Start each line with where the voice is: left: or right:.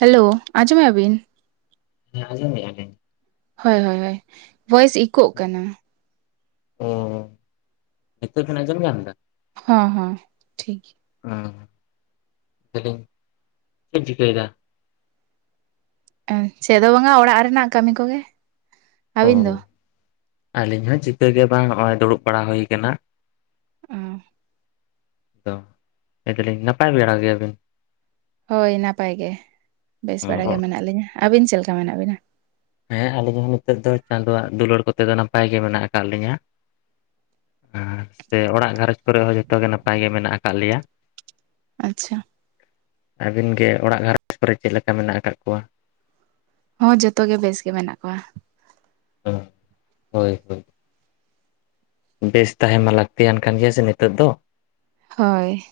right: Hello ᱟᱸᱡᱚᱢᱮᱜ ᱟ ᱵᱤᱱ
left: ᱦᱮᱸ ᱟᱡᱚᱢᱮᱜ ᱟ ᱞᱤᱧ
right: ᱦᱳᱭ ᱦᱳᱭ ᱦᱳᱭ ᱨᱟ. ᱥ ᱤᱠᱳᱜ ᱠᱟᱱᱟ
left: ᱚ ᱱᱤᱛᱚᱜ ᱵᱤᱱ ᱡᱚᱢ ᱧᱟᱢᱟ ᱫᱟ
right: ᱦᱚᱸ ᱦᱚᱸ ᱴᱷᱤᱠ ᱜᱮ
left: ᱚᱸ ᱞᱟ. ᱭᱫᱟ. ᱧ ᱪᱮᱫ ᱵᱤᱱ ᱪᱤᱠᱟ. ᱭ ᱫᱟ
right: ᱪᱮᱫ ᱦᱚᱸ ᱵᱟᱝᱟ ᱚᱲᱟᱜ ᱨᱮᱱᱟᱜ ᱠᱟᱹᱢᱤ ᱠᱚ ᱜᱮ
left: ᱚ ᱟᱹᱞᱤᱧ ᱦᱚᱸ ᱪᱤᱠᱟᱹ ᱜᱮ ᱵᱟᱝ ᱱᱚᱜᱼᱚᱭ ᱫᱩᱲᱩᱵ ᱵᱟᱲᱟ ᱦᱩᱭ ᱠᱟᱱᱟ
right: ᱚ
left: ᱫᱚ ᱞᱟ. ᱭ ᱫᱟᱞᱤᱧ ᱱᱟᱯᱟᱭ ᱵᱮᱲᱟ ᱜᱮᱭᱟ ᱵᱤᱱ
right: ᱦᱳᱭ ᱱᱟᱯᱟᱭ ᱜᱮ ᱵᱮᱥ ᱵᱟᱲᱟ ᱜᱮ ᱢᱮᱱᱟᱜ ᱞᱤᱧᱟᱹ ᱟᱹᱵᱤᱱ ᱪᱮᱫ ᱞᱮᱠᱟ ᱢᱮᱱᱟᱜ ᱵᱤᱱᱟ
left: ᱦᱮᱸ ᱟᱞᱤᱧ ᱦᱚᱸ ᱱᱤᱛᱚᱜ ᱫᱚ ᱪᱟᱸᱫᱳᱣᱟᱜ ᱫᱩᱞᱟᱹᱲ ᱠᱚᱛᱮ ᱫᱚ ᱱᱟᱯᱟᱭ ᱜᱮ ᱢᱮᱱᱟᱜ ᱟᱠᱟᱫ ᱞᱤᱧᱟᱹ ᱟᱨ ᱥᱮ ᱚᱲᱟᱜ ᱜᱷᱟᱨᱚᱸᱡᱽ ᱠᱚᱨᱮ ᱦᱚᱸ ᱡᱚᱛᱚ ᱜᱮ ᱱᱟᱯᱟᱭ ᱜᱮ ᱢᱮᱱᱟᱜ ᱟᱠᱟᱫ ᱞᱮᱭᱟ
right: ᱟᱪᱷᱟ
left: ᱟᱹᱵᱤᱱ ᱜᱮ ᱚᱲᱟᱜ ᱜᱷᱟᱨᱚᱸᱡᱽ ᱠᱚᱨᱮ ᱪᱮᱫ ᱞᱮᱠᱟ ᱢᱮᱱᱟᱜ ᱟᱠᱟᱫ ᱠᱚᱣᱟ
right: ᱦᱚᱸ ᱡᱚᱛᱚ ᱜᱮ ᱵᱮᱥ ᱜᱮ ᱢᱮᱱᱟᱜ ᱠᱚᱣᱟ
left: ᱚᱸ ᱦᱳᱭ ᱦᱳᱭ ᱵᱮᱥ ᱛᱟᱦᱮᱱ ᱢᱟ ᱞᱟᱹᱠᱛᱤᱭᱟᱱ ᱠᱟᱱ ᱜᱮᱭᱟ ᱥᱮ ᱱᱤᱛᱚᱜ ᱫᱚ
right: ᱦᱚᱭ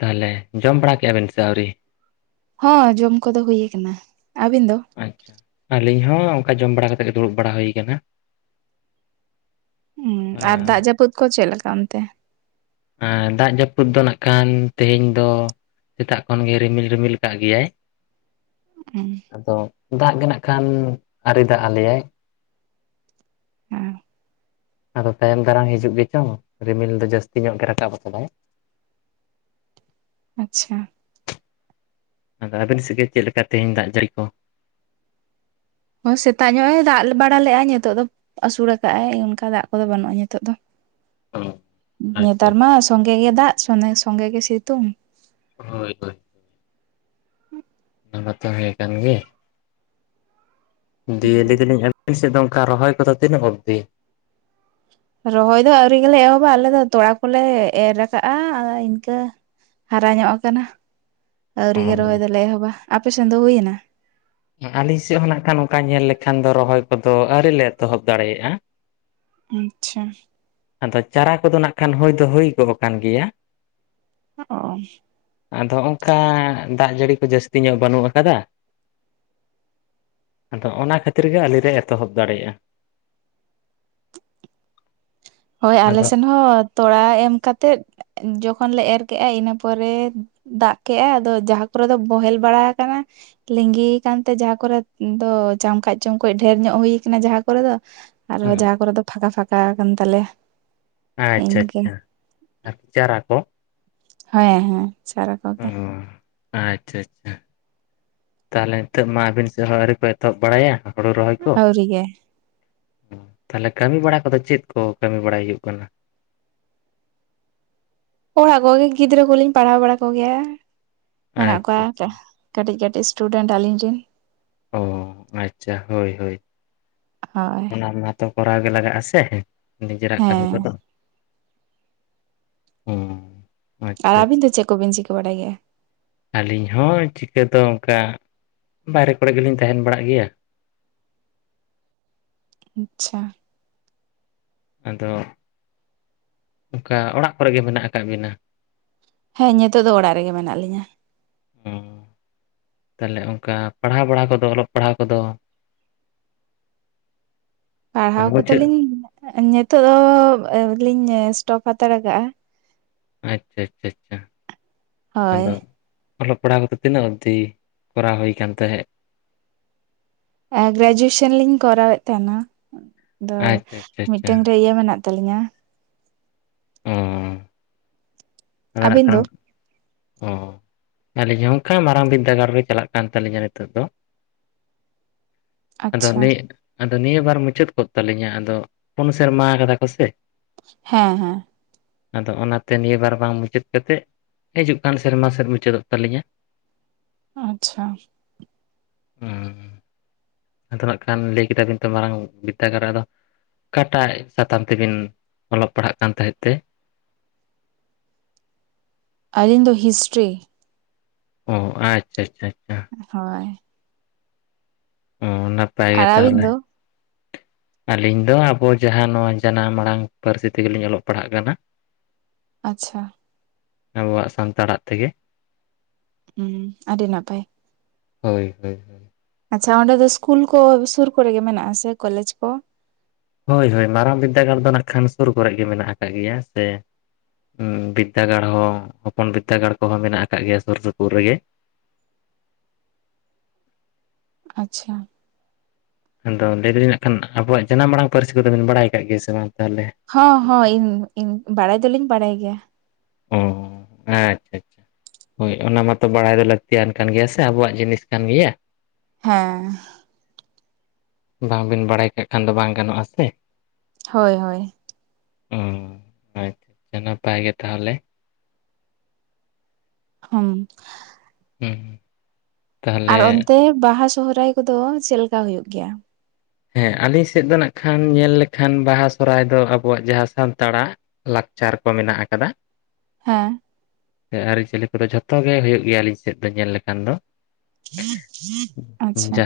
left: ᱛᱟᱦᱚᱞᱮ ᱡᱚᱢ ᱵᱟᱲᱟ ᱠᱮᱫᱼᱟ ᱵᱮᱱ ᱥᱮ ᱟᱹᱣᱨᱤ
right: ᱦᱚᱸ ᱡᱚᱢ ᱠᱚ ᱫᱚ ᱦᱩᱭ ᱠᱟᱱᱟ ᱟᱹᱵᱤᱱ ᱫᱚ
left: ᱟᱪᱷᱟ ᱟᱹᱞᱤᱧ ᱦᱚᱸ ᱚᱱᱠᱟ ᱡᱚᱢ ᱵᱟᱲᱟ ᱠᱟᱛᱮ ᱜᱮ ᱫᱩᱲᱩᱵ ᱵᱟᱲᱟ ᱦᱩᱭ ᱠᱟᱱᱟ
right: ᱩ ᱟᱨ ᱫᱟᱜ ᱡᱟᱹᱯᱩᱫ ᱠᱚ ᱪᱮᱫ ᱞᱮᱠᱟ ᱚᱱᱛᱮ?
left: ᱮ ᱫᱟᱜ ᱡᱟᱹᱯᱩᱫ ᱫᱚ ᱱᱟᱜ ᱠᱷᱟᱱ ᱛᱮᱦᱮᱧ ᱫᱚ ᱥᱮᱛᱟᱜ ᱠᱷᱚᱱ ᱜᱮᱭ ᱨᱤᱢᱤᱞ ᱨᱤᱢᱤᱞ ᱠᱟᱜ ᱜᱮᱭᱟᱭ ᱾
right: ᱚ
left: ᱟᱫᱚ ᱫᱟᱜ ᱜᱮ ᱱᱟᱜ ᱠᱷᱟᱱ, ᱟᱨᱤ ᱫᱟᱜ ᱟᱞᱮᱭᱟᱭ ᱾
right: ᱦᱮᱸ
left: ᱟᱫᱚ ᱛᱟᱭᱚᱢ ᱫᱟᱨᱟᱢ ᱦᱤᱡᱩᱜ ᱜᱮᱪᱚᱝ, ᱨᱤᱢᱤᱞ ᱫᱚ ᱡᱟᱹᱥᱛᱤ ᱧᱚᱜ ᱜᱮ ᱨᱟᱠᱟᱵ ᱠᱟᱫᱟᱭ ᱾
right: ᱟᱪᱪᱷᱟ᱾
left: ᱟᱫᱚ ᱟ. ᱵᱤᱱ ᱥᱮᱫᱜᱮ ᱪᱮᱫ ᱞᱮᱠᱟ ᱛᱮᱦᱮᱧ ᱫᱟᱜ ᱡᱟᱹᱲᱤ ᱠᱚ?
right: ᱦᱚ ᱥᱮᱛᱟᱜ ᱧᱚᱜᱼ ᱮ ᱫᱟᱜ ᱵᱟᱲᱟ ᱞᱮᱫ ᱟ ᱱᱤᱛᱚᱜ ᱫᱚ ᱟᱹᱥᱩᱲ ᱠᱟᱜᱼᱟᱭ ᱚᱱᱠᱟ ᱫᱟᱜ ᱠᱚᱫᱚ ᱵᱟᱹᱱᱩᱜᱼᱟ ᱱᱤᱛᱳᱜ ᱫᱚ ᱾
left: ᱟᱪᱪᱷᱟ
right: ᱱᱮᱛᱟᱨ ᱢᱟ
left: ᱟᱪᱪᱷᱟ
right: ᱥᱚᱸᱜᱮ ᱜᱮ ᱫᱟᱜ ᱥᱚᱸᱜᱮ ᱜᱮ ᱥᱤᱛᱩᱝ ᱾
left: ᱦᱳᱭ ᱦᱳᱭ ᱾ ᱚᱱᱟ ᱢᱟᱛᱚ ᱦᱮᱸ ᱠᱟᱱ ᱜᱮ ᱫᱤᱭᱮ ᱞᱟᱹᱭ ᱫᱟ. ᱞᱤᱧ ᱟᱵᱤᱱ ᱥᱮᱫ ᱫᱚ ᱚᱱᱠᱟ ᱨᱚᱦᱚᱭ ᱠᱚ ᱫᱚ ᱛᱤᱱᱟᱹᱜ ᱚᱵᱽᱫᱤ
right: ᱨᱚᱦᱚᱭ ᱫᱚ ᱟᱹᱣᱨᱤ ᱜᱮ ᱞᱮ ᱮᱦᱚᱵᱟ ᱟᱞᱮ ᱫᱚ ᱛᱚᱲᱟ ᱠᱚᱞᱮ ᱮᱨ ᱠᱟᱜᱼᱟ ᱤᱱᱠᱟᱹ ᱦᱟᱨᱟ ᱧᱚᱜ ᱟᱠᱟᱱᱟ ᱟᱹᱣᱨᱤ ᱜᱮ ᱨᱚᱦᱚᱭ ᱫᱚᱞᱮ ᱮᱦᱚᱵᱼᱟ, ᱟᱯᱮ ᱥᱮᱱ ᱫᱚ ᱦᱩᱭᱱᱟ
left: ᱟᱞᱤᱧ ᱥᱮᱫ ᱦᱚᱸ ᱱᱟᱜ ᱠᱷᱟᱱ ᱚᱱᱠᱟ ᱧᱮᱞ ᱞᱮᱠᱷᱟᱱ ᱫᱚ ᱨᱚᱦᱚᱭ ᱠᱚᱫᱚ, ᱟᱹᱣᱨᱤᱞ ᱞᱮ ᱮᱛᱚᱦᱚᱵ ᱫᱟᱲᱮᱭᱟᱜᱼᱟ᱾
right: ᱟᱪᱪᱷᱟ ᱾
left: ᱟᱫᱚ ᱪᱟᱨᱟ ᱠᱚᱫᱚ ᱱᱟᱜ ᱠᱷᱟᱱ ᱦᱩᱭ ᱫᱚ ᱦᱩᱭ ᱜᱚᱜ ᱠᱟᱱ ᱞᱮᱭᱟ ᱾
right: ᱚ
left: ᱟᱫᱚ ᱚᱱᱠᱟ ᱫᱟᱜ ᱡᱟᱹᱲᱤ ᱠᱚ ᱡᱟᱹᱥᱛᱤ ᱧᱚᱜ ᱵᱟᱹᱱᱩᱜ ᱟᱠᱟᱫᱟ ᱾ ᱟᱫᱚ ᱚᱱᱟ ᱠᱷᱟᱹᱛᱤᱨ ᱜᱮ ᱟᱞᱤᱞᱮ ᱮᱛᱚᱦᱚᱵ ᱫᱟᱲᱮᱭᱟᱜᱼᱟ ᱾
right: ᱦᱳᱭ ᱟᱞᱮ
left: ᱟᱫᱚ
right: ᱥᱮᱱ ᱦᱚᱸ ᱛᱚᱲᱟ ᱮᱢ ᱠᱟᱛᱮᱜ, ᱡᱚᱠᱷᱚᱱ ᱞᱮ ᱮᱨ ᱠᱮᱜᱼᱟ ᱤᱱᱟᱹ ᱯᱚᱨᱮ ᱾ ᱫᱟᱜ ᱠᱮᱫ ᱟᱭ ᱟᱫᱚ ᱡᱟᱦᱟᱸ ᱠᱚᱨᱮ ᱫᱚ ᱵᱚᱦᱮᱞ ᱵᱟᱲᱟ ᱟᱠᱟᱱᱟ ᱾ ᱞᱤᱸᱜᱤ ᱠᱟᱱ ᱛᱮ ᱡᱟᱦᱟᱸ ᱠᱚᱨᱮ ᱫᱚ ᱪᱟᱢᱠᱟᱡᱼᱪᱚᱢᱠᱚᱡ ᱰᱷᱮᱨ ᱧᱚᱜ ᱦᱩᱭ ᱠᱟᱱᱟ ᱡᱟᱦᱟᱸ ᱠᱚᱨᱮ ᱫᱚ ᱾ ᱟᱨᱦᱚᱸ
left: ᱦᱩᱸ
right: ᱡᱟᱦᱟᱸ ᱠᱚᱨᱮ ᱫᱚ ᱯᱷᱟᱸᱠᱟ ᱯᱷᱟᱠᱟ ᱠᱟᱱ ᱛᱟᱞᱮ ᱾
left: ᱟᱪᱪᱷᱟ ᱟᱪᱪᱷᱟ ᱟᱨ ᱪᱟᱨᱟ ᱠᱚ ᱾
right: ᱦᱮᱸ ᱦᱮᱸ ᱪᱟᱨᱟ
left: ᱚ
right: ᱠᱚᱜᱮ ᱾
left: ᱟᱪᱪᱷᱟ ᱟᱪᱪᱷᱟ ᱛᱟᱦᱚᱞᱮ ᱱᱤᱛᱚᱜ ᱢᱟ ᱟᱹᱵᱤᱱ ᱥᱮᱫ ᱦᱚᱸ ᱟᱹᱣᱨᱤ ᱠᱚ ᱮᱛᱚᱦᱚᱵ ᱵᱟᱲᱟᱭᱟ ᱾ ᱦᱚᱲᱩ ᱨᱚᱦᱚᱭ ᱠᱚ ᱾
right: ᱟᱹᱣᱨᱤ ᱜᱮ
left: ᱛᱟᱦᱚᱞᱮ ᱠᱟᱹᱢᱤ ᱵᱟᱲᱟ ᱠᱚᱫᱚ ᱪᱮᱫ ᱠᱚ ᱠᱟᱹᱢᱤ ᱵᱟᱲᱟᱭ ᱦᱩᱭᱩᱜ ᱠᱟᱱᱟ᱾
right: ᱚᱲᱟᱜ ᱠᱚᱜᱮ ᱜᱤᱫᱽᱨᱟᱹ ᱠᱚᱞᱤᱧ ᱯᱟᱲᱦᱟᱣ ᱵᱟᱲᱟ ᱠᱚᱜᱮᱭᱟ ᱢᱮᱱᱟᱜ
left: ᱟᱪᱪᱷᱟ
right: ᱠᱚᱣᱟ᱾
left: ᱟᱪᱪᱷᱟ
right: ᱠᱟᱹᱴᱤᱡ ᱠᱟᱹᱴᱤᱡ ᱥᱴᱩᱰᱮᱱᱴ ᱟᱹᱞᱤᱧᱤᱱ᱾
left: ᱚ ᱟᱪᱪᱷᱟ ᱦᱳᱭ ᱦᱳᱭ
right: ᱦᱳᱭ
left: ᱚᱱᱟ ᱢᱟᱛᱚ ᱠᱚᱨᱟᱣ ᱜᱮ ᱞᱟᱜᱟᱜᱼᱟ ᱥᱮ᱾ ᱱᱤᱡᱮᱨᱟᱜ ᱠᱟᱹᱢᱤ
right: ᱦᱮᱸ
left: ᱠᱚᱫᱚ ᱦᱩᱸ᱾
right: ᱟᱨ ᱟᱹᱵᱤᱱ ᱫᱚ ᱪᱮᱫ ᱠᱚᱵᱤᱱ ᱪᱤᱠᱟᱹ ᱵᱟᱲᱟᱭ ᱜᱮᱭᱟ᱾
left: ᱟᱹᱞᱤᱧ ᱦᱚᱸ ᱪᱤᱠᱟᱹ ᱫᱚ ᱚᱱᱠᱟ ᱵᱟᱦᱨᱮ ᱠᱚᱨᱮ ᱜᱮᱞᱤᱧ ᱛᱟᱦᱮᱱ ᱵᱟᱲᱟᱜ ᱜᱮᱭᱟ᱾
right: ᱟᱪᱪᱷᱟ᱾
left: ᱟᱫᱚ ᱚᱱᱠᱟ ᱚᱲᱟᱜ ᱠᱚᱨᱮ ᱜᱮ ᱢᱮᱱᱟᱜ ᱟᱠᱟᱫ ᱵᱤᱱᱟ᱾
right: ᱦᱮᱸ ᱱᱤᱛᱳᱜ ᱫᱚ ᱚᱲᱟᱜ ᱨᱮᱜᱮ ᱢᱮᱱᱟᱜ ᱞᱤᱧᱟᱹ᱾
left: ᱛᱟᱦᱚᱞᱮ ᱚᱱᱠᱟ ᱯᱟᱲᱦᱟᱣ ᱵᱟᱲᱟ ᱠᱚᱫᱚ ᱚᱞᱚᱜ ᱯᱟᱲᱦᱟᱣ ᱠᱚᱫᱚ!
right: [unintelligible] ᱯᱟᱲᱦᱟᱣ
left: ᱢᱟᱱᱮ ᱢᱩᱪᱟᱹᱫ
right: ᱠᱚᱫᱚᱞᱤᱧ ᱱᱤᱛᱚᱜ ᱫᱚ ᱞᱤᱧ ᱥᱴᱚᱯ ᱦᱟᱛᱟᱲᱟᱜᱟᱜᱼᱟ᱾
left: ᱟᱪᱪᱷᱟ ᱟᱪᱪᱷᱟ ᱟᱪᱪᱷᱟ
right: ᱦᱳᱭ
left: ᱟᱫᱚ᱾ ᱚᱞᱚᱜ ᱯᱟᱲᱦᱟᱣ ᱠᱚᱫ ᱛᱤᱱᱟᱹᱜ ᱚᱵᱫᱤ ᱠᱚᱨᱟᱣ ᱦᱩᱭᱠᱟᱱ ᱛᱟᱦᱮᱸᱫ᱾
right: ᱜᱨᱟᱡᱩᱭᱮᱥᱚᱱ ᱞᱤᱧ ᱠᱚᱨᱟᱣᱮᱫ ᱛᱟᱦᱮᱱᱟ ᱟᱫᱚ
left: ᱟᱪᱪᱷᱟ ᱟᱪᱪᱷᱟ ᱟᱪᱪᱷᱟ
right: ᱢᱤᱫᱴᱟᱝ ᱨᱮ ᱤᱭᱟᱹ ᱢᱮᱱᱟᱜ ᱾ ᱛᱟᱞᱞᱤᱧᱟ᱾
left: ᱚ
right: ᱟᱹᱵᱤᱱ ᱫᱚ
left: [unintelligible] ᱚ ᱟᱹᱞᱤᱧ ᱱᱚᱝᱠᱟ ᱢᱟᱨᱟᱝ ᱵᱤᱫᱽᱫᱟᱹᱜᱟᱲ ᱨᱮ ᱪᱟᱞᱟᱜ ᱠᱟᱱ ᱛᱟᱹᱟᱞᱞᱤᱧᱟ ᱱᱤᱛᱚᱜ ᱫᱚ᱾
right: [inaudible]
left: ᱟᱫᱚ ᱱᱤᱭᱟᱹ ᱟᱫᱚ ᱱᱤᱭᱟᱹ ᱵᱟᱨ ᱢᱩᱪᱟᱹᱫ ᱠᱚᱜ ᱛᱟᱞᱤᱧᱟ ᱟᱫᱚ ᱯᱩᱱ ᱥᱮᱨᱢᱟ ᱠᱟᱫᱟ ᱠᱚᱥᱮ᱾
right: ᱦᱮᱸ ᱦᱮᱸ᱾
left: ᱟᱫᱚ ᱚᱱᱟᱛᱮ ᱱᱤᱭᱟᱹ ᱵᱟᱨ ᱵᱟᱝ ᱢᱩᱪᱟᱹᱫ ᱠᱟᱛᱮᱫ ᱦᱤᱡᱩᱜ ᱠᱟᱱ ᱥᱮᱨᱢᱟ ᱥᱮᱫ ᱢᱩᱪᱟᱹᱫᱚᱜ ᱛᱟᱹᱞᱤᱧᱟ
right: ᱟᱪᱪᱷᱟ
left: ᱦᱩᱸ ᱟᱫᱚ ᱱᱟᱜ ᱠᱷᱟᱱ ᱞᱟᱹᱭ ᱠᱮᱫᱟᱵᱤᱱ ᱛᱚ ᱢᱟᱲᱟᱝ ᱵᱤᱨᱫᱟᱹᱜᱟᱲ ᱨᱮ ᱟᱫᱚ ᱚᱠᱟᱴᱟᱜ ᱥᱟᱛᱟᱢ ᱛᱮ ᱵᱤᱱ ᱚᱞᱚᱜ ᱯᱟᱲᱦᱟᱜ ᱠᱟᱱ ᱛᱟᱦᱮᱸᱫ ᱛᱮ
right: ᱟᱹᱞᱤᱧ ᱫᱚ ᱦᱤᱥᱴᱨᱤ
left: ᱦᱚᱸ ᱟᱪᱪᱷᱟ ᱟᱪᱪᱷᱟ ᱟᱪᱪᱷᱟ
right: ᱦᱳᱭ
left: ᱦᱚᱸ ᱱᱟᱯᱟᱭ
right: ᱟᱨ
left: ᱜᱮ
right: ᱟᱹᱵᱤᱱ
left: ᱛᱟᱦᱚᱞᱮ
right: ᱫᱚ
left: ᱟᱹᱞᱤᱧ ᱫᱚ ᱟᱵᱚ ᱡᱟᱦᱟᱸ ᱱᱚᱣᱟ ᱡᱟᱱᱟᱢ ᱟᱲᱟᱝ ᱯᱟᱹᱨᱥᱤ ᱛᱮᱜᱮᱞᱤᱧ ᱚᱞᱚᱜ ᱯᱟᱲᱦᱟᱜ ᱠᱟᱱᱟ᱾
right: ᱟᱪᱪᱷᱟ
left: ᱟᱵᱚᱣᱟᱜ ᱥᱟᱱᱛᱟᱲᱟᱜ ᱛᱮᱜᱮ
right: ᱦᱩᱸ ᱟᱹᱰᱤ ᱱᱟᱯᱟᱭ
left: ᱦᱳᱭ ᱦᱳᱭ
right: ᱟᱪᱪᱷᱟ ᱚᱸᱰᱮ ᱫᱚ ᱤᱥᱠᱩᱞ ᱠᱚ ᱥᱩᱨ ᱠᱚᱨᱮ ᱜᱮ ᱢᱮᱱᱟᱜᱼᱟ ᱥᱮ ᱠᱚᱞᱮᱡᱽ ᱠᱚ
left: ᱦᱳᱭ ᱦᱳᱭ ᱢᱟᱨᱟᱝ ᱵᱤᱨᱫᱟᱹᱜᱟᱲ ᱫᱚ ᱱᱟᱜ ᱠᱷᱟᱱ ᱥᱩᱨ ᱠᱚᱨᱮ ᱜᱮ ᱢᱮᱱᱟᱜ ᱟᱠᱟᱫ ᱜᱮᱭᱟ ᱥᱮ ᱵᱤᱨᱫᱟᱹᱜᱟᱲ ᱦᱚᱸ ᱦᱚᱯᱚᱱ ᱵᱤᱨᱫᱟᱹᱜᱟᱲ ᱠᱚᱦᱚᱸ ᱢᱮᱱᱟᱜ ᱟᱠᱟᱫ ᱜᱮᱭᱟ ᱥᱩᱨ ᱥᱩᱯᱩᱨ ᱨᱮᱜᱮ
right: ᱟᱪᱪᱷᱟ
left: ᱟᱫᱚ ᱞᱟᱹᱭᱮᱫᱟᱞᱞᱤᱧ ᱱᱟᱜ ᱠᱷᱟᱱ ᱟᱵᱚᱣᱟᱜ ᱡᱟᱱᱟᱢ ᱟᱲᱟᱝ ᱯᱟᱹᱨᱥᱤ ᱠᱚᱫᱚ ᱵᱤᱱ ᱵᱟᱲᱟᱭ ᱟᱠᱟᱫᱟᱜ ᱜᱮᱭᱟ ᱥᱮ ᱵᱟᱝ ᱜᱮ ᱛᱟᱦᱚᱞᱮ
right: ᱦᱚᱸ ᱦᱚᱸ ᱤᱧ ᱵᱟᱲᱟᱭ ᱫᱚᱞᱤᱧ ᱵᱟᱲᱟᱭ ᱜᱮᱭᱟ
left: ᱚ ᱟᱪᱪᱷᱟ ᱟᱪᱪᱷᱟ ᱦᱳᱭ ᱚᱱᱟ ᱢᱟᱛᱚ ᱵᱟᱲᱟᱭ ᱫᱚ ᱞᱟᱹᱠᱛᱤᱭᱟᱱ ᱠᱟᱱ ᱜᱮᱭᱟ ᱥᱮ ᱟᱵᱚᱣᱟᱜ ᱡᱤᱱᱤᱥ ᱠᱟᱱ ᱜᱮᱭᱟ
right: ᱦᱮᱸ
left: ᱵᱟᱝ ᱵᱤᱱ ᱵᱟᱲᱟᱭ ᱠᱟᱜ ᱠᱷᱟᱱ ᱫᱚ ᱵᱟᱝ ᱜᱟᱱᱚᱜᱼᱟ ᱥᱮ
right: ᱦᱚᱭ- ᱦᱚᱭ
left: ᱦᱚᱸ ᱟᱪᱷᱟ ᱱᱟᱯᱟᱭ ᱜᱮ ᱛᱟᱦᱚᱞᱮ
right: ᱦᱩᱸ
left: ᱦᱮᱸᱸ
right: ᱟᱨ ᱚᱱᱛᱮ ᱵᱟᱦᱟ ᱥᱚᱦᱨᱟᱭ ᱠᱚᱫᱚ ᱪᱮᱫ ᱞᱮᱠᱟ ᱦᱩᱭᱩᱜ ᱜᱮᱭᱟ
left: ᱦᱮᱸ ᱟᱹᱞᱤᱧ ᱥᱮᱫ ᱫᱚ ᱱᱟᱜ ᱠᱷᱟᱱ ᱧᱮᱞ ᱞᱮᱠᱷᱟᱱ ᱵᱟᱦᱟ ᱥᱚᱦᱚᱨᱟᱭ ᱫᱚ ᱟᱵᱚᱣᱟᱜ ᱡᱟᱦᱟᱸ ᱥᱟᱱᱛᱟᱲᱟᱜ ᱞᱟᱠᱪᱟᱨ ᱠᱚ ᱢᱮᱱᱟᱜ ᱟᱠᱟᱫᱟ᱾
right: ᱦᱮᱸ
left: ᱟᱹᱨᱤᱪᱟᱹᱞᱤ ᱠᱚᱫᱚ ᱡᱷᱚᱛᱚ ᱜᱮ ᱦᱩᱭᱩᱜ ᱜᱮᱭᱟ ᱟᱹᱞᱤᱧ ᱥᱮᱫ ᱫᱚ ᱧᱮᱞ ᱞᱮᱠᱷᱟᱱ ᱫᱚ
right: ᱟᱪᱪᱷᱟ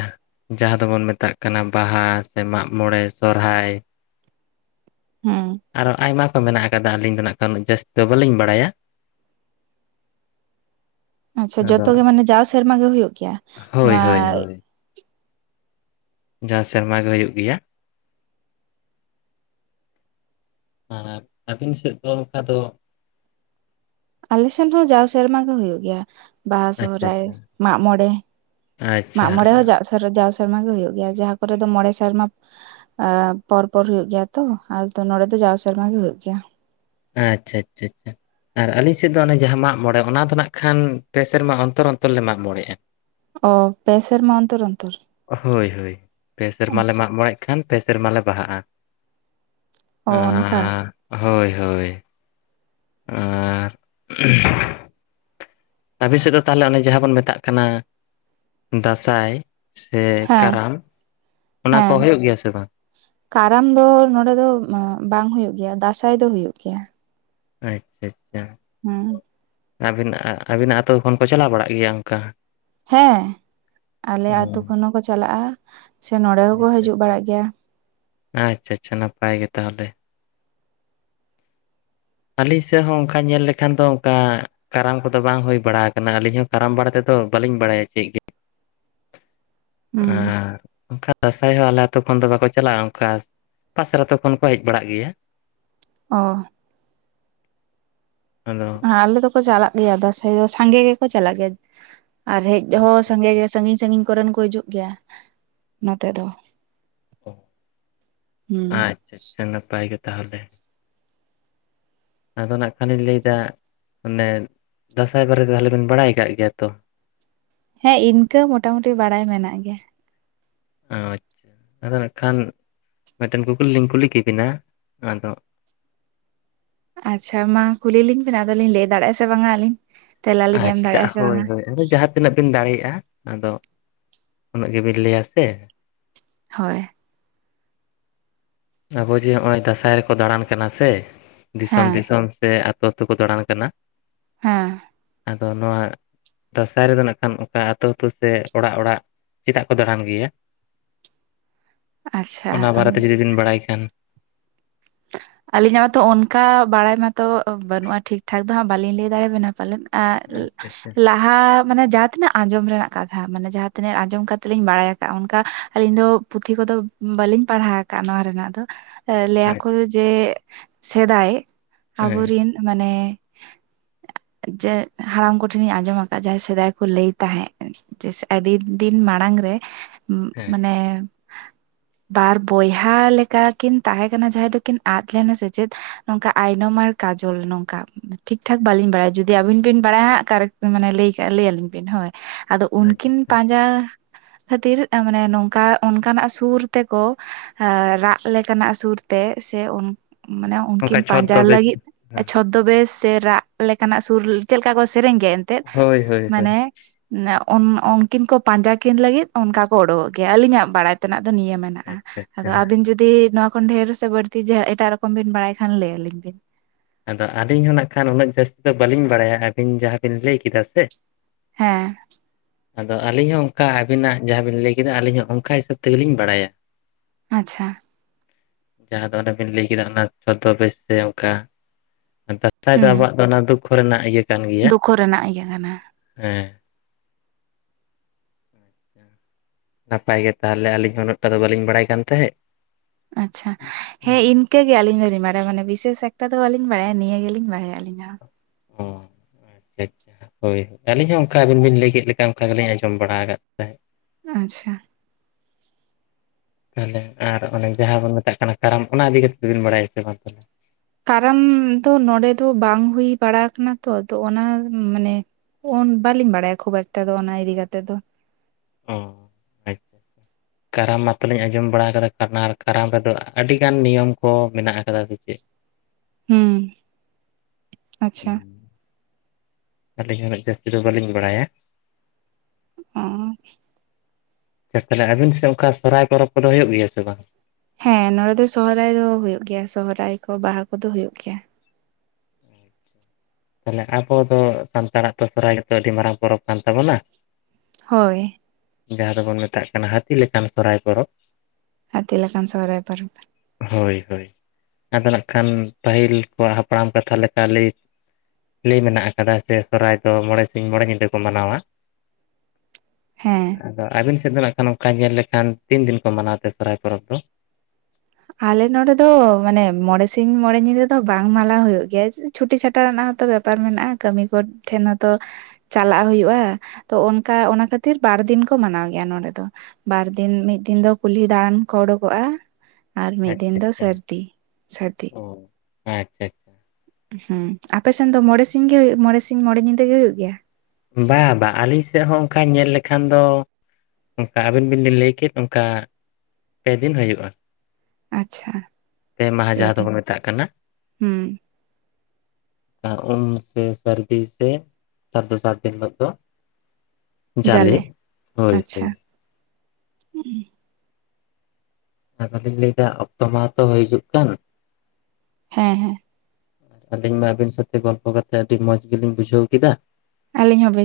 left: ᱡᱟᱦᱟᱸ ᱫᱚᱵᱚᱱ ᱢᱮᱛᱟᱜ ᱠᱟᱱᱟ ᱵᱟᱦᱟ ᱥᱮ ᱢᱟᱜ ᱢᱚᱬᱮ ᱥᱚᱦᱨᱟᱭ
right: ᱦᱚᱸ
left: ᱟᱨᱦᱚᱸ ᱟᱭᱢᱟ ᱠᱚ ᱢᱮᱱᱟᱜ ᱟᱠᱟᱫᱟ ᱟᱹᱞᱤᱧ ᱫᱚ ᱱᱟᱜ ᱩᱱᱟᱹᱜ ᱡᱟᱹᱥᱛᱤ ᱫᱚ ᱵᱟᱹᱞᱤᱧ ᱵᱟᱲᱟᱭᱟ᱾
right: ᱟᱪᱷᱟ ᱡᱚᱛᱚ ᱜᱮ ᱢᱟᱱᱮ ᱡᱟᱣ ᱥᱮᱨᱢᱟ ᱜᱮ ᱦᱩᱭᱩᱜ ᱜᱮᱭᱟ᱾ ᱱᱚᱣᱟ
left: ᱦᱚᱭ-ᱦᱚᱭ, ᱦᱚᱭ ᱡᱟᱶ ᱥᱮᱨᱢᱟ ᱜᱮ ᱦᱩᱭᱩᱜ ᱜᱮᱭᱟ᱾ ᱟᱨ ᱟᱹᱵᱤᱱ ᱥᱮᱫ ᱫᱚ ᱚᱱᱠᱟ ᱫᱚ
right: ᱟᱞᱮ ᱥᱮᱱ ᱦᱚᱸ ᱡᱟᱣ ᱥᱮᱨᱢᱟ ᱜᱮ ᱦᱩᱭᱩᱜ ᱜᱮᱭᱟ᱾ ᱵᱟᱦᱟ
left: ᱟᱪᱪᱷᱟ
right: ᱥᱚᱦᱨᱟᱭ
left: ᱟᱪᱪᱷᱟ
right: ᱢᱟᱜ ᱢᱚᱬᱮ, ᱢᱟᱜ
left: ᱟᱪᱪᱷᱟ
right: ᱢᱚᱬᱮ ᱦᱚᱸ ᱡᱟᱣ ᱥᱮᱨᱢᱟ ᱜᱮ ᱦᱩᱭᱩᱜ ᱜᱮᱭᱟ ᱡᱟᱦᱟᱸ ᱠᱚᱨᱮ ᱫᱚ ᱢᱚᱬᱮ ᱥᱮᱨᱢᱟ ᱟ ᱯᱚᱨ-ᱯᱚᱨ ᱦᱩᱭᱩᱜ ᱜᱮᱭᱟ ᱛᱚ ᱟᱨ ᱱᱚᱰᱮ ᱫᱚ ᱡᱟᱣ ᱥᱮᱨᱢᱟ ᱜᱮ ᱦᱩᱭᱩᱜ ᱜᱮᱭᱟ᱾
left: ᱟᱪᱷᱟ-ᱟᱪᱷᱟ, ᱟᱪᱷᱟ ᱟᱨ ᱟᱹᱞᱤᱧ ᱥᱮᱫ ᱫᱚ ᱚᱱᱮ ᱡᱟᱦᱟᱸ ᱢᱟᱜ ᱢᱚᱬᱮ ᱚᱱᱟ ᱫᱚ ᱱᱟᱜ ᱠᱷᱟᱱ ᱯᱮ ᱥᱮᱨᱢᱟ ᱚᱱᱛᱚᱨ- ᱚᱱᱛᱚᱨ ᱞᱮ ᱢᱟᱜ ᱢᱚᱬᱮᱜᱼᱟ
right: ᱚ ᱯᱮ ᱥᱮᱨᱢᱟ ᱚᱱᱛᱚᱨ ᱚᱱᱛᱚᱨ
left: ᱦᱳᱭ ᱦᱳᱭ ᱯᱮ ᱥᱮᱨᱢᱟ ᱞᱮ
right: ᱟᱪᱪᱷᱟ
left: ᱢᱟᱜ ᱢᱚᱲᱮᱭᱮᱫ ᱠᱟᱱ ᱠᱷᱟᱱ ᱯᱮ ᱥᱮᱨᱢᱟᱟᱞᱮ ᱵᱟᱦᱟᱜᱼᱟ᱾
right: ᱚ ᱚᱱᱠᱟ
left: ᱦᱚᱭ- ᱦᱚᱭ ᱟᱨ ᱟᱹᱵᱤᱱ ᱥᱮᱫ ᱫᱚ ᱛᱟᱦᱚᱞᱮ ᱚᱱᱮ ᱡᱟᱦᱟᱸ ᱵᱚᱱ ᱢᱮᱛᱟᱜ ᱠᱟᱱᱟ ᱫᱟᱸᱥᱟᱭ ᱥᱮ
right: ᱦᱮᱸ
left: ᱠᱟᱨᱟᱢ ᱚᱱᱟ ᱠᱚ
right: ᱦᱮᱸ
left: ᱦᱩᱭᱩᱜ ᱜᱮᱭᱟ ᱥᱮ ᱵᱟᱝ
right: ᱠᱟᱨᱟᱢ ᱫᱚ ᱱᱚᱰᱮ ᱫᱚ ᱵᱟᱝ ᱦᱩᱭᱩᱜ ᱜᱮᱭᱟ ᱫᱟᱸᱥᱟᱭ ᱫᱚ ᱦᱩᱭᱩᱜ ᱜᱮᱭᱟ᱿
left: ᱟᱪᱷᱟ-ᱟᱪᱷᱟ
right: ᱦᱩᱸ
left: ᱟᱹᱵᱤᱱ-ᱟᱹᱵᱤᱱᱟᱜ ᱟᱹᱛᱩ ᱠᱷᱚᱱ ᱠᱚ ᱪᱟᱞᱟᱣ ᱵᱟᱲᱟᱜ ᱜᱮᱭᱟ ᱚᱱᱠᱟ
right: ᱦᱮᱸ ᱟᱞᱮ ᱟᱛᱩ
left: ᱦᱩᱸ
right: ᱠᱷᱚᱱ ᱦᱚᱸᱠᱚ ᱪᱟᱞᱟᱜᱼᱟ ᱥᱮ ᱱᱚᱰᱮ ᱦᱚᱸᱠᱚ ᱦᱤᱡᱩᱜ ᱵᱟᱲᱟᱜ ᱜᱮᱭᱟ᱾
left: ᱟᱪᱷᱟ-ᱟᱪᱷᱟ ᱱᱟᱯᱟᱭ ᱜᱮ ᱛᱟᱦᱚᱞᱮ ᱟᱹᱞᱤᱧ ᱥᱮᱫ ᱦᱚᱸ ᱚᱱᱠᱟ ᱧᱮᱞ ᱞᱮᱠᱷᱟᱱ ᱫᱚ ᱚᱱᱠᱟ ᱠᱟᱨᱟᱢ ᱠᱚᱫᱚ ᱵᱟᱝ ᱦᱩᱭ ᱵᱟᱲᱟ ᱟᱠᱟᱱᱟ ᱟᱹᱞᱤᱧ ᱦᱚᱸ ᱠᱟᱨᱟᱢ ᱵᱟᱨᱮ ᱛᱮᱫᱚ ᱵᱟᱹᱞᱤᱧ ᱵᱟᱲᱟᱭᱟ ᱪᱮᱫ ᱜᱮ
right: ᱪᱮᱫ ᱦᱚᱸ ᱵᱟᱝ ᱟᱸᱡᱚᱢᱚᱜ ᱠᱟᱱᱟ
left: ᱦᱮᱸ ᱫᱟᱥᱟᱭ ᱦᱚᱸ ᱟᱞᱮ ᱟᱹᱛᱩ ᱠᱷᱚᱱ ᱫᱚ ᱵᱟᱠᱚ ᱪᱟᱞᱟᱜᱼᱟ ᱚᱱᱠᱟ ᱯᱟᱥᱮᱨ ᱟᱛᱩ ᱠᱷᱚᱱ ᱠᱚ ᱦᱮᱡ ᱵᱟᱲᱟᱜ ᱜᱮᱭᱟ᱿
right: ᱚ
left: [unintelligible]
right: ᱟᱞᱮ ᱫᱚᱠᱚ ᱪᱟᱞᱟᱜ ᱜᱮᱭᱟ ᱫᱟᱸᱥᱟᱭ ᱫᱚ ᱥᱟᱸᱜᱮ ᱜᱮᱠᱚ ᱪᱟᱞᱟᱜ ᱜᱮᱭᱟ᱿ ᱟᱨ ᱦᱮᱡ ᱦᱚᱸ
left: ᱟᱪᱪᱷᱟ
right: ᱥᱚᱸᱜᱮ
left: ᱟᱪᱪᱷᱟ ᱟᱪᱪᱷᱟ
right: ᱥᱟᱺᱜᱤᱧ-, ᱥᱟᱺᱜᱤᱧ ᱠᱚᱨᱮᱱ ᱠᱚ ᱦᱤᱡᱩᱜ ᱜᱮᱭᱟ ᱱᱚᱛᱮ ᱫᱚ᱾ ᱦᱩᱸ
left: ᱟᱪᱷᱟ-ᱟᱪᱷᱟ ᱱᱟᱯᱟᱭ ᱜᱮ ᱛᱟᱦᱚᱞᱮ᱾ ᱟᱫᱚ ᱱᱟᱜ ᱠᱷᱟᱹᱱᱤᱧ ᱞᱟᱹᱭᱮᱫᱟ ᱚᱱᱮ ᱫᱟᱸᱥᱟᱭ ᱵᱟᱨᱮᱛᱮ ᱛᱟᱦᱚᱞᱮ ᱵᱮᱱ ᱵᱟᱲᱟᱭ ᱟᱠᱟᱜ ᱜᱮᱭᱟ ᱛᱚ
right: ᱦᱮᱸ ᱤᱱᱠᱟᱹ ᱢᱚᱴᱟ-ᱢᱩᱴᱤ ᱵᱟᱲᱟᱭ ᱢᱮᱱᱟᱜ ᱜᱮᱭᱟ᱾
left: ᱟᱪᱷᱟ ᱟᱫᱚ ᱱᱟᱜ ᱠᱷᱟᱱ ᱢᱤᱫᱴᱮᱱ ᱠᱩᱠᱞᱤ ᱞᱤᱧ ᱠᱩᱞᱤ ᱠᱮᱵᱤᱱᱟ ᱟᱫᱚ
right: ᱟᱪᱪᱷᱟ ᱢᱟ ᱠᱩᱞᱤ ᱞᱤᱧ ᱵᱮᱱ ᱟᱫᱚᱞᱤᱧ ᱞᱟᱹᱭ ᱫᱟᱲᱮᱭᱟᱜᱼᱟ ᱥᱮ ᱵᱟᱝᱟ ᱟᱹᱞᱤᱧ ᱛᱮᱞᱟ ᱞᱤᱧ ᱮᱢ ᱫᱟᱲᱮᱭᱟᱜᱼᱟ
left: ᱟᱪᱪᱷᱟ
right: ᱥᱮ
left: ᱦᱳᱭ
right: ᱵᱟᱝᱟ
left: ᱦᱳᱭ ᱟᱫᱚ ᱡᱟᱦᱟᱸ ᱛᱤᱱᱟᱹᱜ ᱵᱤᱱ ᱫᱟᱲᱮᱭᱟᱜᱼᱟ ᱟᱫᱚ ᱩᱱᱟᱹᱜ ᱜᱮᱵᱤᱱ ᱞᱟᱹᱭᱟ ᱥᱮ᱾
right: ᱦᱳᱭ
left: ᱟᱵᱚ ᱡᱮ ᱱᱚᱜᱼᱚᱭ ᱫᱟᱸᱥᱟᱭ ᱨᱮᱠᱚ ᱫᱟᱬᱟᱱ ᱠᱟᱱᱟ ᱥᱮ ᱫᱤᱥᱚᱢ
right: ᱦᱮᱸ
left: ᱫᱤᱥᱚᱢ᱾ ᱥᱮ ᱟᱛᱳ ᱟᱛᱳ ᱠᱚ ᱫᱟᱬᱟᱱ ᱠᱟᱱᱟ᱾
right: ᱦᱮᱸ
left: ᱟᱫᱚ ᱱᱚᱣᱟ ᱫᱟᱸᱥᱟᱭ ᱨᱮᱫᱚ ᱱᱟᱜᱠᱷᱟᱱ ᱚᱱᱠᱟ ᱟᱹᱛᱩ ᱟᱹᱛᱩ ᱥᱮ ᱚᱲᱟᱜ ᱚᱲᱟᱜ ᱪᱮᱫᱟᱜ ᱠᱚ ᱫᱟᱬᱟᱱ ᱜᱮᱭᱟ᱾᱾
right: [inaudible] ᱟᱪᱪᱷᱟ
left: [inaudible] ᱚᱱᱟ ᱵᱟᱨᱮᱛᱮ ᱡᱩᱫᱤ ᱵᱤᱱ ᱵᱟᱲᱟᱭ ᱠᱷᱟᱱ
right: [unintelligible] ᱟᱹᱞᱤᱧᱟᱜ ᱢᱟᱛᱚ ᱚᱱᱠᱟ ᱵᱟᱲᱟᱭ ᱢᱟᱛᱚ ᱵᱟᱹᱱᱩᱜᱼᱟ ᱴᱷᱤᱠᱼᱴᱷᱟᱠ ᱫᱚ ᱦᱟᱸᱜ ᱵᱟᱹᱞᱤᱧ ᱞᱟᱹᱭ ᱫᱟᱲᱮᱭᱟᱵᱮᱱᱟ ᱯᱟᱞᱮᱫ
left: ᱟᱪᱪᱷᱟ ᱟᱪᱪᱷᱟ
right: [unintelligible] ᱞᱟᱦᱟᱸ ᱢᱟᱱᱮ ᱡᱟᱦᱟᱸ ᱛᱤᱱᱟᱹᱜ ᱟᱸᱡᱚᱢ ᱨᱮᱱᱟ ᱠᱟᱛᱷᱟ ᱢᱟᱱᱮ ᱡᱟᱦᱟ ᱛᱤᱱᱟᱹᱜ ᱟᱸᱡᱚᱢ ᱠᱟᱛᱮ ᱞᱤᱧ ᱵᱟᱲᱟᱭ ᱟᱠᱟᱫᱼᱟ ᱚᱱᱠᱟ ᱟᱞᱤᱧ ᱫᱚ ᱯᱩᱛᱷᱤ ᱠᱚᱫᱚ ᱵᱟᱞᱤᱧ ᱯᱟᱲᱦᱟᱣ ᱠᱟᱜᱼᱟ ᱱᱚᱣᱟ ᱨᱮᱱᱟᱜ ᱫᱚ ᱠᱚ
left: ᱟᱪᱪᱷᱟ
right: ᱡᱮ ᱥᱮᱫᱟᱭ ᱟᱵᱚᱨ
left: ᱦᱮᱸ
right: ᱨᱤᱱ ᱢᱟᱱᱮ ᱡᱮ ᱦᱟᱲᱟᱢ ᱠᱚᱴᱷᱮᱱᱤᱧ ᱟᱸᱡᱚᱢ ᱟᱠᱟᱫ ᱡᱟᱦᱟᱸ ᱥᱮᱫᱟᱭ ᱠᱚ ᱞᱟᱹᱭ ᱛᱟᱦᱮᱸᱫ᱾ ᱡᱮᱥᱮ ᱟᱹᱰᱤ ᱫᱤᱱ ᱢᱟᱲᱟᱝ ᱨᱮ
left: ᱟᱪᱪᱷᱟ
right: ᱢᱟᱱᱮ ᱵᱟᱨ ᱵᱚᱭᱦᱟ ᱞᱮᱠᱟ ᱠᱤᱱ ᱛᱟᱦᱮᱸ ᱠᱟᱱᱟ ᱡᱟᱦᱟᱸ ᱫᱚ ᱡᱮ ᱠᱤᱱ ᱟᱫ ᱞᱮᱱᱟ ᱥᱮ ᱪᱮᱫ ᱱᱚᱝᱠᱟ ᱟᱭᱱᱚᱢ ᱟᱨ ᱠᱟᱡᱚᱞ ᱱᱚᱝᱠᱟ᱾ ᱴᱷᱤᱠ ᱴᱷᱟᱠ ᱵᱟᱹᱞᱤᱧ ᱵᱟᱲᱟᱭ ᱡᱩᱫᱤ ᱟᱹᱵᱤᱱ ᱵᱤᱱ ᱵᱟᱲᱟᱭ ᱦᱟᱸᱜ ᱠᱟᱨᱮᱴ ᱢᱟᱱᱮ ᱞᱟᱹᱭ ᱞᱟᱹᱭ ᱟᱹᱞᱤᱧ ᱵᱤᱱ ᱦᱳᱭ᱾ ᱟᱫᱚ ᱩᱱᱠᱤᱱ
left: ᱟᱪᱪᱷᱟ
right: ᱯᱟᱸᱡᱟ ᱠᱷᱟᱹᱛᱤᱨ ᱢᱟᱱᱮ ᱱᱚᱝᱠᱟ ᱚᱱᱠᱟᱱᱟᱜ ᱥᱩᱨ ᱛᱮᱠᱚ ᱨᱟᱜ ᱞᱮᱠᱟᱱᱟᱜ ᱥᱩᱨᱛᱮ ᱥᱮ ᱚᱱ ᱢᱟᱱᱮ
left: ᱚᱱᱠᱟ
right: ᱩᱱᱠᱤᱱ
left: ᱪᱷᱚᱛ
right: ᱯᱟᱸᱡᱟ
left: ᱫᱚ ᱵᱮᱥ
right: ᱞᱟᱹᱜᱤᱫ ᱪᱷᱚᱛ ᱛᱚᱵᱮ ᱥᱮ ᱨᱟᱜ ᱞᱮᱠᱟᱱᱟᱜ ᱥᱩᱨ ᱪᱮᱫ ᱞᱮᱠᱟ ᱠᱚ ᱥᱮᱨᱮᱧ ᱜᱮ ᱮᱱᱛᱮᱫ
left: ᱦᱳᱭ ᱦᱳᱭ ᱦᱳᱭ
right: ᱢᱟᱱᱮ ᱚᱱᱟ ᱚᱱ ᱚᱱ ᱩᱱᱠᱤᱱ ᱠᱚ ᱯᱟᱸᱡᱟ ᱠᱤᱱ ᱞᱟᱹᱜᱤᱫ ᱚᱱᱠᱟ ᱠᱚ ᱩᱰᱩᱠᱚᱜ ᱜᱮᱭᱟ ᱟᱹᱞᱤᱧᱟᱜ ᱵᱟᱲᱟᱭ ᱛᱮᱱᱟᱜ ᱫᱚ ᱱᱤᱭᱟᱹ ᱢᱮᱱᱟᱜᱼᱼ ᱢᱮᱱᱟᱜᱼᱟ
left: ᱟᱪᱪᱷᱟ
right: ᱟᱫᱚ
left: ᱟᱪᱪᱷᱟ
right: ᱟᱹᱵᱤᱱ ᱡᱩᱫᱤ ᱱᱚᱣᱟ ᱠᱷᱚᱱ ᱰᱷᱮᱨ ᱥᱮ ᱵᱟᱹᱲᱛᱤ ᱮᱴᱟᱜ ᱨᱚᱠᱚᱢ ᱵᱤᱱ ᱵᱟᱲᱟᱭ ᱠᱷᱟᱱ ᱞᱟᱹᱭ ᱟᱹᱞᱤᱧ ᱵᱤᱱ
left: ᱟᱫᱚ ᱟᱹᱞᱤᱧ ᱦᱚᱸ ᱱᱟᱜ ᱠᱷᱟᱱ ᱩᱱᱟᱹᱜ ᱡᱟᱹᱥᱛᱤ ᱫᱚ ᱵᱟᱹᱞᱤᱧ ᱵᱟᱲᱟᱭᱟ ᱟᱹᱵᱤᱱ ᱡᱟᱦᱟᱸ ᱵᱤᱱ ᱞᱟᱹᱭ ᱠᱮᱫᱟ ᱥᱮ
right: ᱦᱮᱸ
left: ᱟᱫᱚ ᱟᱹᱞᱤᱧ ᱦᱚᱸ ᱚᱱᱠᱟ ᱟᱵᱤᱱᱟᱜ ᱡᱟᱦᱟᱸ ᱵᱤᱱ ᱞᱟᱹᱭ ᱠᱮᱫᱟ ᱟᱹᱞᱤᱧ ᱦᱚᱸ ᱚᱱᱠᱟ ᱦᱤᱥᱟᱹᱵᱽ ᱛᱮᱜᱮᱞᱤᱧ ᱵᱟᱲᱟᱭᱟ
right: ᱟᱪᱪᱷᱟ
left: ᱡᱟᱦᱟᱸ ᱫᱚ ᱚᱸᱰᱮ ᱵᱤᱱ ᱞᱟᱹᱭ ᱠᱮᱫᱟ ᱚᱱᱟ ᱫᱚ [unintelligible] ᱵᱮᱥ ᱛᱮ ᱚᱱᱠᱟ ᱫᱟᱸᱥᱟᱭ ᱫᱚ
right: ᱦᱩᱸ
left: ᱟᱵᱚᱣᱟᱜ ᱫᱚ ᱚᱱᱟ ᱫᱩᱠ ᱠᱚ ᱨᱮᱱᱟᱜ ᱤᱭᱟᱹ ᱠᱟᱱ ᱜᱮᱭᱟ
right: ᱫᱩᱠᱷᱚ ᱨᱮᱱᱟᱜ ᱤᱭᱟᱹ ᱠᱟᱱᱟ
left: ᱦᱮᱸ ᱱᱟᱯᱟᱭ ᱜᱮ ᱛᱟᱦᱚᱞᱮ ᱟᱹᱞᱤᱧ ᱦᱚᱸ ᱩᱱᱟᱹᱜ ᱴᱟ ᱫᱚ ᱵᱟᱹᱞᱤᱧ ᱵᱟᱲᱟᱭ ᱠᱟᱱ ᱛᱟᱦᱮᱸᱫ᱾
right: ᱟᱪᱪᱷᱟ ᱦᱮᱸ ᱤᱧ ᱤᱱᱠᱟᱹ ᱜᱮ ᱟᱹᱞᱤᱧ ᱫᱚᱞᱤᱧ ᱵᱟᱲᱟ ᱢᱟᱱᱮ ᱵᱤᱥᱮᱥᱠᱴᱟ ᱫᱚ ᱟᱹᱞᱤᱧ ᱵᱟᱲᱟᱭᱟ ᱱᱤᱭᱟᱹ ᱜᱮᱞᱤᱧ ᱵᱟᱲᱟᱭᱟ ᱟᱹᱞᱤᱧᱟᱜ᱿ [inaudible]
left: [unintelligible] ᱟᱪᱷᱟ ᱦᱳᱭ ᱟᱹᱞᱤᱧ ᱦᱚᱸᱚᱸ ᱚᱱᱠᱟ ᱟᱵᱤᱱᱵᱤᱱ ᱞᱟᱹᱭ ᱠᱮᱫ ᱞᱮᱠᱟ ᱚᱱᱠᱟ ᱜᱮᱞᱤᱧ ᱟᱸᱡᱚᱢ ᱵᱟᱲᱟ ᱟᱠᱟᱫ ᱛᱟᱦᱮᱸᱫ᱾
right: ᱟᱪᱪᱷᱟ
left: ᱛᱟᱦᱚᱞᱮ ᱟᱨ ᱚᱱᱮ ᱡᱟᱦᱟᱸ ᱵᱚᱱ ᱢᱮᱛᱟᱜ ᱠᱟᱱᱟ ᱠᱟᱨᱟᱢ ᱚᱱᱟ ᱤᱫᱤ ᱠᱟᱛᱮᱜ ᱫᱚᱵᱤᱱ ᱵᱟᱲᱟᱭ ᱥᱮ ᱵᱟᱝ ᱛᱟᱦᱚᱞᱮ?
right: ᱠᱟᱨᱟᱢ ᱫᱚ ᱱᱚᱰᱮ ᱫᱚ ᱵᱟᱝ ᱦᱩᱭ ᱵᱟᱲᱟ ᱟᱠᱟᱱᱟ ᱛᱚ ᱟᱫᱚ ᱚᱱᱟ ᱢᱟᱱᱮ ᱩᱱᱵᱟᱹᱞᱤᱧ ᱵᱟᱲᱟᱭᱟ ᱠᱷᱩᱵ ᱮᱠᱴᱟ ᱫᱚ ᱚᱱᱟ ᱤᱫᱤ ᱠᱟᱛᱮᱜ ᱫᱚ
left: ᱚ ᱟᱪᱪᱷᱟ
right: [inaudible]
left: ᱠᱟᱨᱟᱢ ᱢᱟᱛᱚᱞᱤᱧ ᱟᱸᱡᱚᱢ ᱵᱟᱲᱟ ᱠᱟᱱᱟᱨ ᱠᱟᱨᱟᱢ ᱨᱮᱫᱚ ᱟᱹᱰᱤᱜᱟᱱ ᱱᱤᱭᱚᱢ ᱠᱚ ᱢᱮᱱᱟᱜ ᱟᱠᱟᱫᱟ ᱥᱮ ᱪᱮᱫ
right: ᱦᱩᱸ ᱟᱪᱪᱷᱟ
left: ᱦᱩᱸ᱾ ᱟᱹᱞᱤᱧ ᱦᱚᱸ ᱩᱱᱚᱜ ᱡᱟᱹᱥᱛᱤ ᱫᱚ ᱵᱟᱹᱞᱤᱧ ᱵᱟᱲᱟᱭᱟ
right: [unintelligible]
left: ᱛᱟᱦᱚᱞᱮ ᱟᱵᱤᱱ ᱥᱮ ᱚᱱᱠᱟ ᱥᱚᱨᱚᱨᱟᱭ ᱯᱚᱨᱚᱵᱽ ᱠᱚᱫᱚ ᱦᱩᱭᱩᱜ ᱜᱮᱭᱟ ᱥᱮ ᱵᱟᱝ?
right: ᱦᱮᱸ ᱱᱚᱰᱮ ᱫᱚ ᱥᱚᱦᱚᱨᱟᱭ ᱫᱚ ᱦᱩᱭᱩᱜ ᱜᱮᱭᱟ ᱥᱚᱦᱚᱨᱟᱭ ᱠᱚ ᱵᱟᱦᱟ ᱠᱚᱫᱚ ᱦᱩᱭᱩᱜ ᱜᱮᱭᱟ ᱾
left: ᱛᱟᱦᱚᱞᱮ ᱟᱵᱚ ᱫᱚ ᱥᱟᱱᱛᱟᱲᱟᱜ ᱫᱚ ᱥᱚᱨᱦᱟᱭ ᱫᱚ ᱟᱹᱰᱤ ᱢᱟᱨᱟᱝ ᱯᱚᱨᱚᱵᱽ ᱠᱟᱱ ᱛᱟᱵᱚᱱᱟ ᱾
right: ᱦᱳᱭ
left: ᱡᱟᱦᱟᱸ ᱫᱚᱵᱚᱱ ᱢᱮᱛᱟᱜ ᱠᱟᱱᱟ ᱦᱟᱹᱛᱤ ᱞᱮᱠᱟᱱ ᱥᱚᱨᱦᱟᱭ ᱯᱚᱨᱚᱵᱽ ᱾
right: ᱦᱟᱹᱛᱤ ᱞᱮᱠᱷᱟᱱ ᱥᱚᱨᱦᱟᱭ ᱯᱚᱨᱚᱵ
left: ᱦᱳᱭ ᱦᱳᱭ ᱟᱫᱚ ᱱᱟᱜ ᱠᱷᱟᱱ ᱯᱟᱹᱦᱤᱞ ᱠᱚᱣᱟᱜ ᱦᱟᱯᱲᱟᱢ ᱠᱟᱛᱷᱟ ᱞᱮᱠᱟ ᱞᱟᱹᱭ ᱞᱟᱹᱭ ᱢᱮᱱᱟᱜ ᱟᱠᱟᱫᱟ ᱥᱮ ᱥᱚᱨᱦᱟᱭ ᱫᱚ ᱢᱚᱬᱮ ᱥᱤᱧ ᱢᱚᱬᱮ ᱧᱤᱫᱟᱹ ᱠᱚ ᱢᱟᱱᱟᱣᱟ ᱾
right: ᱦᱮᱸ
left: ᱟᱫᱚ ᱟᱹᱵᱤᱱ ᱥᱮᱫ ᱫᱚ ᱱᱟᱜ ᱠᱷᱟᱱ ᱚᱱᱠᱟ ᱧᱮᱞ ᱞᱮᱠᱷᱟᱱ ᱛᱤᱱ ᱫᱤᱱ ᱠᱚ ᱢᱟᱱᱟᱣ ᱛᱮ ᱥᱚᱨᱦᱟᱭ ᱯᱚᱨᱚᱵᱽ ᱫᱚ?
right: ᱟᱞᱮ ᱱᱚᱰᱮ ᱫᱚ ᱢᱟᱱᱮ ᱢᱚᱬᱮ ᱥᱤᱧ ᱢᱚᱬᱮ ᱧᱤᱫᱟᱹ ᱫᱚ ᱵᱟᱝ ᱢᱟᱞᱟ ᱦᱩᱭᱩᱜ ᱜᱮᱭᱟ ᱥᱮ ᱪᱷᱩᱴᱤ ᱪᱷᱟᱴᱟᱣ ᱨᱮᱱᱟᱜ ᱦᱚᱸᱛᱚ ᱵᱮᱯᱟᱨ ᱢᱮᱱᱟᱜᱼᱟ ᱠᱟᱹᱢᱤ ᱠᱚ ᱴᱷᱮᱱ ᱦᱚᱸᱛᱚ ᱪᱟᱞᱟᱜ ᱦᱩᱭᱩᱜᱼᱟ ᱛᱚ ᱚᱱᱠᱟ ᱚᱱᱟ ᱠᱷᱟᱹᱛᱤᱨ ᱵᱟᱨ ᱫᱤᱱ ᱠᱚ ᱢᱟᱱᱟᱣ ᱜᱮᱭᱟ ᱱᱚᱰᱮ ᱫᱚ ᱾ ᱵᱟᱨᱫᱤᱱ ᱢᱤᱫ ᱫᱤᱱ ᱫᱚ ᱠᱩᱞᱦᱤ ᱫᱟᱬᱟᱱ ᱠᱚ ᱩᱰᱩᱠᱚᱜᱼᱟ ᱟᱨ ᱢᱤᱫ ᱫᱤᱱ
left: ᱟᱪᱪᱷᱟ
right: ᱫᱚ
left: ᱟᱪᱪᱷᱟ
right: ᱥᱟᱹᱨᱫᱤ ᱥᱟᱹᱨᱫᱤ
left: ᱚ ᱟᱪᱪᱷᱟ ᱟᱪᱷᱟ
right: ᱦᱩᱸ ᱟᱯᱮ ᱥᱮᱱ ᱫᱚ ᱢᱚᱬᱮ ᱥᱤᱧᱝ ᱜᱮ ᱢᱚᱬᱮ ᱥᱤᱧ ᱢᱚᱬᱮ ᱧᱤᱫᱟᱹ ᱜᱮ ᱦᱩᱭᱩᱜ ᱜᱮᱭᱟ?
left: ᱵᱟ ᱵᱟ ᱟᱹᱞᱤᱧ ᱥᱮ ᱦᱚᱸ ᱚᱱᱠᱟ ᱧᱮᱞ ᱞᱮᱠᱷᱟᱱ ᱫᱚ ᱚᱱᱠᱟ ᱟᱹᱵᱤᱱ ᱵᱤᱱ ᱞᱟᱹᱭ ᱠᱮᱫ ᱚᱱᱠᱟ ᱯᱮ ᱫᱤᱱ ᱦᱩᱭᱩᱜᱼᱟ
right: ᱟᱪᱪᱷᱟ
left: ᱾ ᱯᱮ ᱢᱟᱦᱟ ᱡᱟᱦᱟᱸ ᱫᱚᱵᱚᱱ ᱢᱮᱛᱟᱜ ᱠᱟᱱᱟ
right: ᱦᱩᱸ
left: ᱾ ᱩᱢ ᱥᱮ ᱥᱟᱹᱨᱫᱤ ᱥᱮ ᱟᱨ ᱫᱚᱥᱟᱨ ᱫᱤᱱ ᱦᱤᱞᱳᱜ ᱫᱚ ᱡᱟᱞᱤ ᱦᱳᱭ ᱦᱳᱭ
right: ᱦᱩᱸ
left: ᱟᱫᱚ ᱞᱤᱧ ᱞᱟᱹᱭ ᱫᱟ ᱚᱠᱛᱚ ᱢᱟ ᱛᱚ ᱦᱩᱭ ᱦᱤᱡᱩᱜ ᱠᱟᱱ
right: ᱦᱮᱸ ᱦᱮᱸ
left: ᱟᱞᱤᱧ ᱢᱟ ᱟᱹᱵᱤᱱ ᱥᱟᱶᱛᱮ ᱜᱚᱞᱯᱚ ᱠᱟᱛᱮᱜ ᱟᱹᱰᱤ ᱢᱚᱸᱡᱽ ᱜᱮᱞᱤᱧ ᱵᱩᱡᱷᱣ ᱠᱮᱫᱟ ᱾
right: ᱟᱹᱞᱤᱧ ᱦᱚᱸᱵᱤᱱ